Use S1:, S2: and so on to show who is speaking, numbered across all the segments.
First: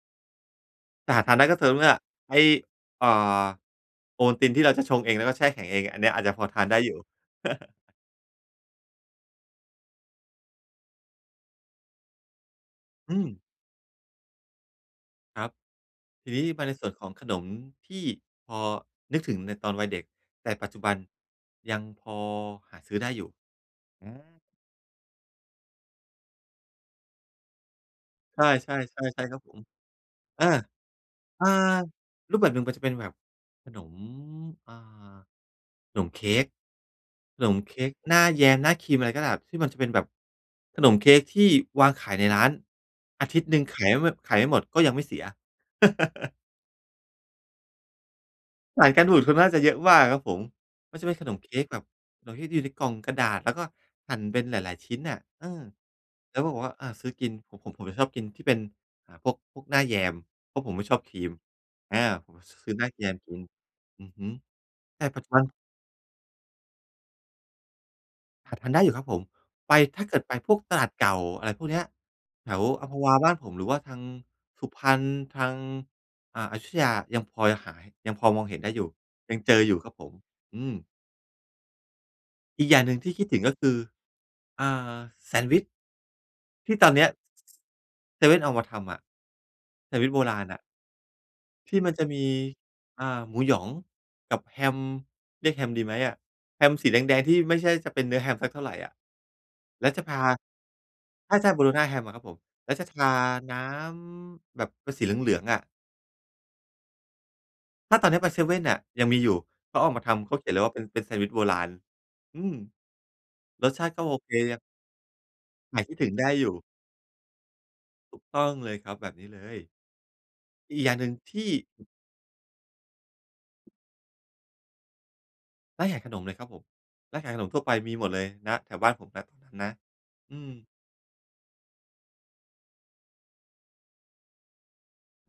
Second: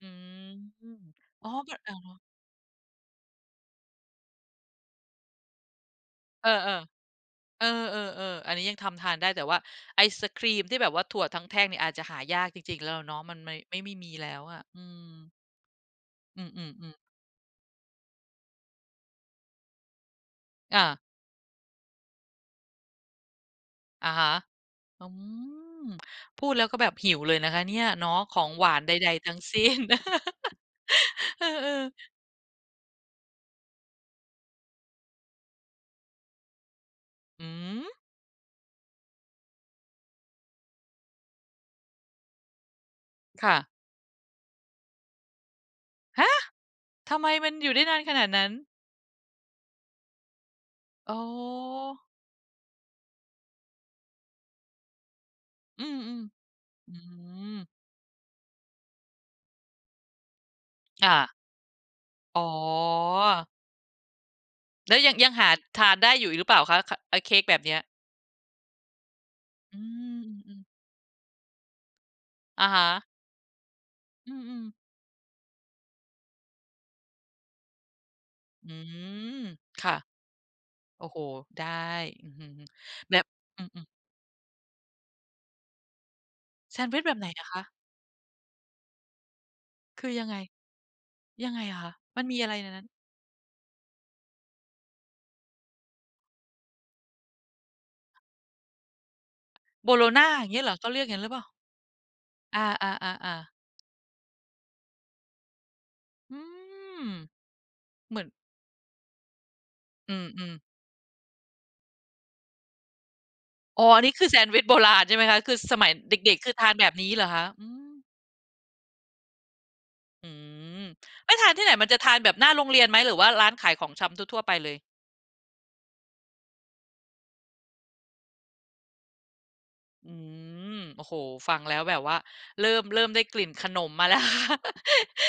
S1: อืม
S2: แต่หาทานได
S1: อ
S2: ้
S1: ๋อ
S2: ก็ต่อ
S1: ก็
S2: เมื่
S1: อ
S2: อ
S1: ะฮะ
S2: ไอ้ เอ่อ โอวัลตินที่เราจะชงเอง แล้วก็แช่แข็งเอง อันเนี้ยอาจจะพ
S1: เ
S2: อ
S1: ออ
S2: ทานได้อยู่
S1: ๆ เออ ๆ ๆ อันนี้ยังทำทานได้ แต่ว่าไอศกรีมที่แบบว่าถั่วทั้งแท่งเนี่ยอาจจะหายาก จริง ๆ แล้วเ
S2: อ
S1: น
S2: ื
S1: าะ มัน
S2: ม
S1: ไม ไม่ ไม่มีแล้วอะ อืม
S2: ครับ ทีน
S1: อื
S2: ี้มาในส่ว
S1: อ ๆ
S2: น
S1: ๆ
S2: ของขนมที่พอนึกถึงในตอนวัยเด็ก แต่ปัจจ
S1: อ
S2: ุบัน
S1: า
S2: ยังพอหาซื้อได้อยู่ อ
S1: อะ
S2: ื
S1: ฮะ
S2: อ
S1: อืม พูดแล้ว ก็แบบหิวเลยนะคะเนี่ย เนาะ ข
S2: ใ
S1: อ
S2: ช่
S1: ง
S2: ๆ
S1: หวานใด
S2: ๆ ใช่
S1: ๆ ทั
S2: คร
S1: ้
S2: ั
S1: ง
S2: บผ
S1: ส
S2: ม
S1: ิ้น
S2: อา
S1: เอ
S2: อ่
S1: อ
S2: า
S1: เออ
S2: รูปแบบหนึ่งมันจะเป็นแบบขนม อ่า ขนมเค้ก ข
S1: อื
S2: นมเค้
S1: ม
S2: กหน้าแยม หน้าครีมอะไรก็แบบ ที่มันจะเป็นแบบขนมเค้กที่วางขายในร้าน อาทิต
S1: ค
S2: ย์
S1: ่
S2: หนึ่ง
S1: ะ
S2: ขายแมบ ขายไม่หมด ก็ยังไม่เสีย
S1: ฮะ! ทำไมมันอยู่ได้นานขนาดนั้น?
S2: สารกันบูดเขาน่าจะเยอะมากครับผม มันจะเ
S1: อ
S2: ป็
S1: ๋
S2: น
S1: อ
S2: ขนมเค้กแบบ ขนมเค้กที่อยู่ในกล่องกระดาษแล้วก็หั่นเป็นหลาย ๆ ชิ้นอะ เออ
S1: อืม
S2: แล้วผมก็ อ่
S1: ๆ
S2: า
S1: อื้อ
S2: ซื้
S1: ฮ
S2: อ
S1: ื
S2: กิน ผ
S1: อ
S2: ม ผมชอบกินที่ อ่า เป็นพวก พวกหน้าแยม เพราะผมไม่ชอบ
S1: ค
S2: ค
S1: ่
S2: ร
S1: ะ
S2: ีม อา ผม
S1: อ๋อ
S2: ซ ซื้อหน้าแยมกิน อือฮึ
S1: แล้
S2: แต
S1: ว
S2: ่
S1: ยัง
S2: ปัจ
S1: ย
S2: จ
S1: ั
S2: ุ
S1: ง
S2: บั
S1: หา
S2: น
S1: ทานได้อยู่อีกหรือเปล่าคะ ค อะเค้กแบบเนี้ย?
S2: หาทานได้อยู่ครับผม ไป
S1: อื
S2: ถ้าเก
S1: ม
S2: ิดไปพ
S1: อื
S2: วก
S1: อ ๆ
S2: ตลาดเก่าอะไรพวกเนี้ย แถว
S1: อะฮ
S2: อัมพ
S1: ะ
S2: วาบ้านผม หรือว่าทาง
S1: อื
S2: ส
S1: อ
S2: ุ
S1: ๆ
S2: พรรณ ทาง อ่า อยุธยายังพอ ยังหา ยังพอมองเห็น
S1: อ
S2: ไ
S1: ื
S2: ด้อยู่ ย
S1: ม
S2: ังเจออยู่
S1: ค
S2: คร
S1: ่
S2: ั
S1: ะ
S2: บผม อืม
S1: โอ้โฮ ได้ อื้อฮือ
S2: อีกอย่างหนึ่งที่
S1: แบ
S2: คิ
S1: บ
S2: ดถึง ก็
S1: อื
S2: คือ
S1: ม ๆ
S2: อ่า แซนด์วิช ที
S1: แ
S2: ่
S1: ซ
S2: ต
S1: น
S2: อ
S1: ด
S2: น
S1: ์ว
S2: เ
S1: ิ
S2: น
S1: ช
S2: ี้
S1: แ
S2: ย
S1: บบไหนอะคะ?
S2: เซเว่นเอามาทำอะ แซน
S1: ค
S2: ด์วิ
S1: ื
S2: ช
S1: อ
S2: โบ
S1: ยังไ
S2: ร
S1: ง?
S2: าณอะ
S1: ยังไง
S2: ที่
S1: ค
S2: ม
S1: ่
S2: ั
S1: ะ?
S2: นจะม
S1: มั
S2: ี
S1: นมีอะไรในนั้น?
S2: อ่า หมูหยองกับแฮม เรียกแฮมดีไหมอะ แฮมสีแดง ๆ ที่ไม่ใช่จะเป็นเนื้อแฮมสักเท่าไรอะ แล้
S1: โบ
S2: วจ
S1: โล
S2: ะพ
S1: ญ
S2: า
S1: ญา อย่างนี้เหรอ? เขาเรียกงั้นหรื
S2: ใ
S1: อเปล่า?
S2: ช่ ๆ โบโลญญาแฮมอะครับผม
S1: อา
S2: แล้วจะทา
S1: ๆ ๆ ๆ
S2: น้ำแบบเป็นสีเหลือง ๆ อะ
S1: อืม
S2: ถ้าตอน
S1: เ
S2: เ
S1: ห
S2: นี
S1: ม
S2: ้
S1: ื
S2: ย
S1: อน
S2: ไปเซเว่นอะ ยังมีอยู่ เขาออกมาท
S1: อื
S2: ำ เขาเขีย
S1: ม
S2: นเล
S1: ๆ
S2: ยว่า เป็น เป็นแซนด์วิชโบราณ อืม รส
S1: อ
S2: ช
S1: ๋อ
S2: าติก
S1: อั
S2: ็
S1: นน
S2: โ
S1: ี้
S2: อ
S1: คื
S2: เ
S1: อ
S2: ค
S1: แซนด์ว
S2: ย
S1: ิชโบราณใช่ไหมคะ? คือส
S2: หา
S1: ม
S2: ย
S1: ัย
S2: คิดถึ
S1: เ
S2: งได้
S1: ด็ก ๆ
S2: อ
S1: ค
S2: ย
S1: ื
S2: ู
S1: อ
S2: ่
S1: ทานแบบนี้เหรอคะ? อือ
S2: ถูกต้องเลยครับแบบนี้เลย
S1: อื
S2: อีก
S1: ม
S2: อย่างหนึ่ง
S1: ไป
S2: ที
S1: ทา
S2: ่
S1: นที่ไหน? มันจะทานแบบหน้าโรงเรียนไหม หรือว่าร้านขายของชำทั่ว ๆ ไปเลย?
S2: ร้านขายขนมเลยครับผม ร้านขายขนมทั่วไปมีหมดเลย ณ แถวบ้านผมนะ นะ
S1: อื
S2: อือ
S1: ม โอ้โฮ ฟังแล้วแบบว่าเริ่ม เริ่มได้กลิ่นขนมมาแล้ว ค่ะ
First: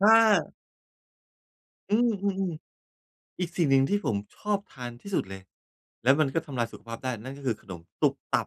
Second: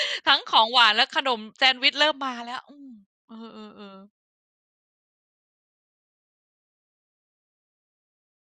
S2: ถ้
S1: ทั้งข
S2: า
S1: องหวานและขนมแซนด์วิ
S2: อ
S1: ช
S2: ื
S1: เริ่มมาแล้
S2: อ
S1: ว อื
S2: ๆ
S1: ม เอ
S2: ๆ อีกสิ่งหนึ่งท
S1: อ
S2: ี่ผ
S1: ๆ ๆ
S2: มชอบทานที่สุดเลย แล้วมันก็ทำลายสุขภาพได้ นั่นก็คือขนมตุ๊บตั๊บ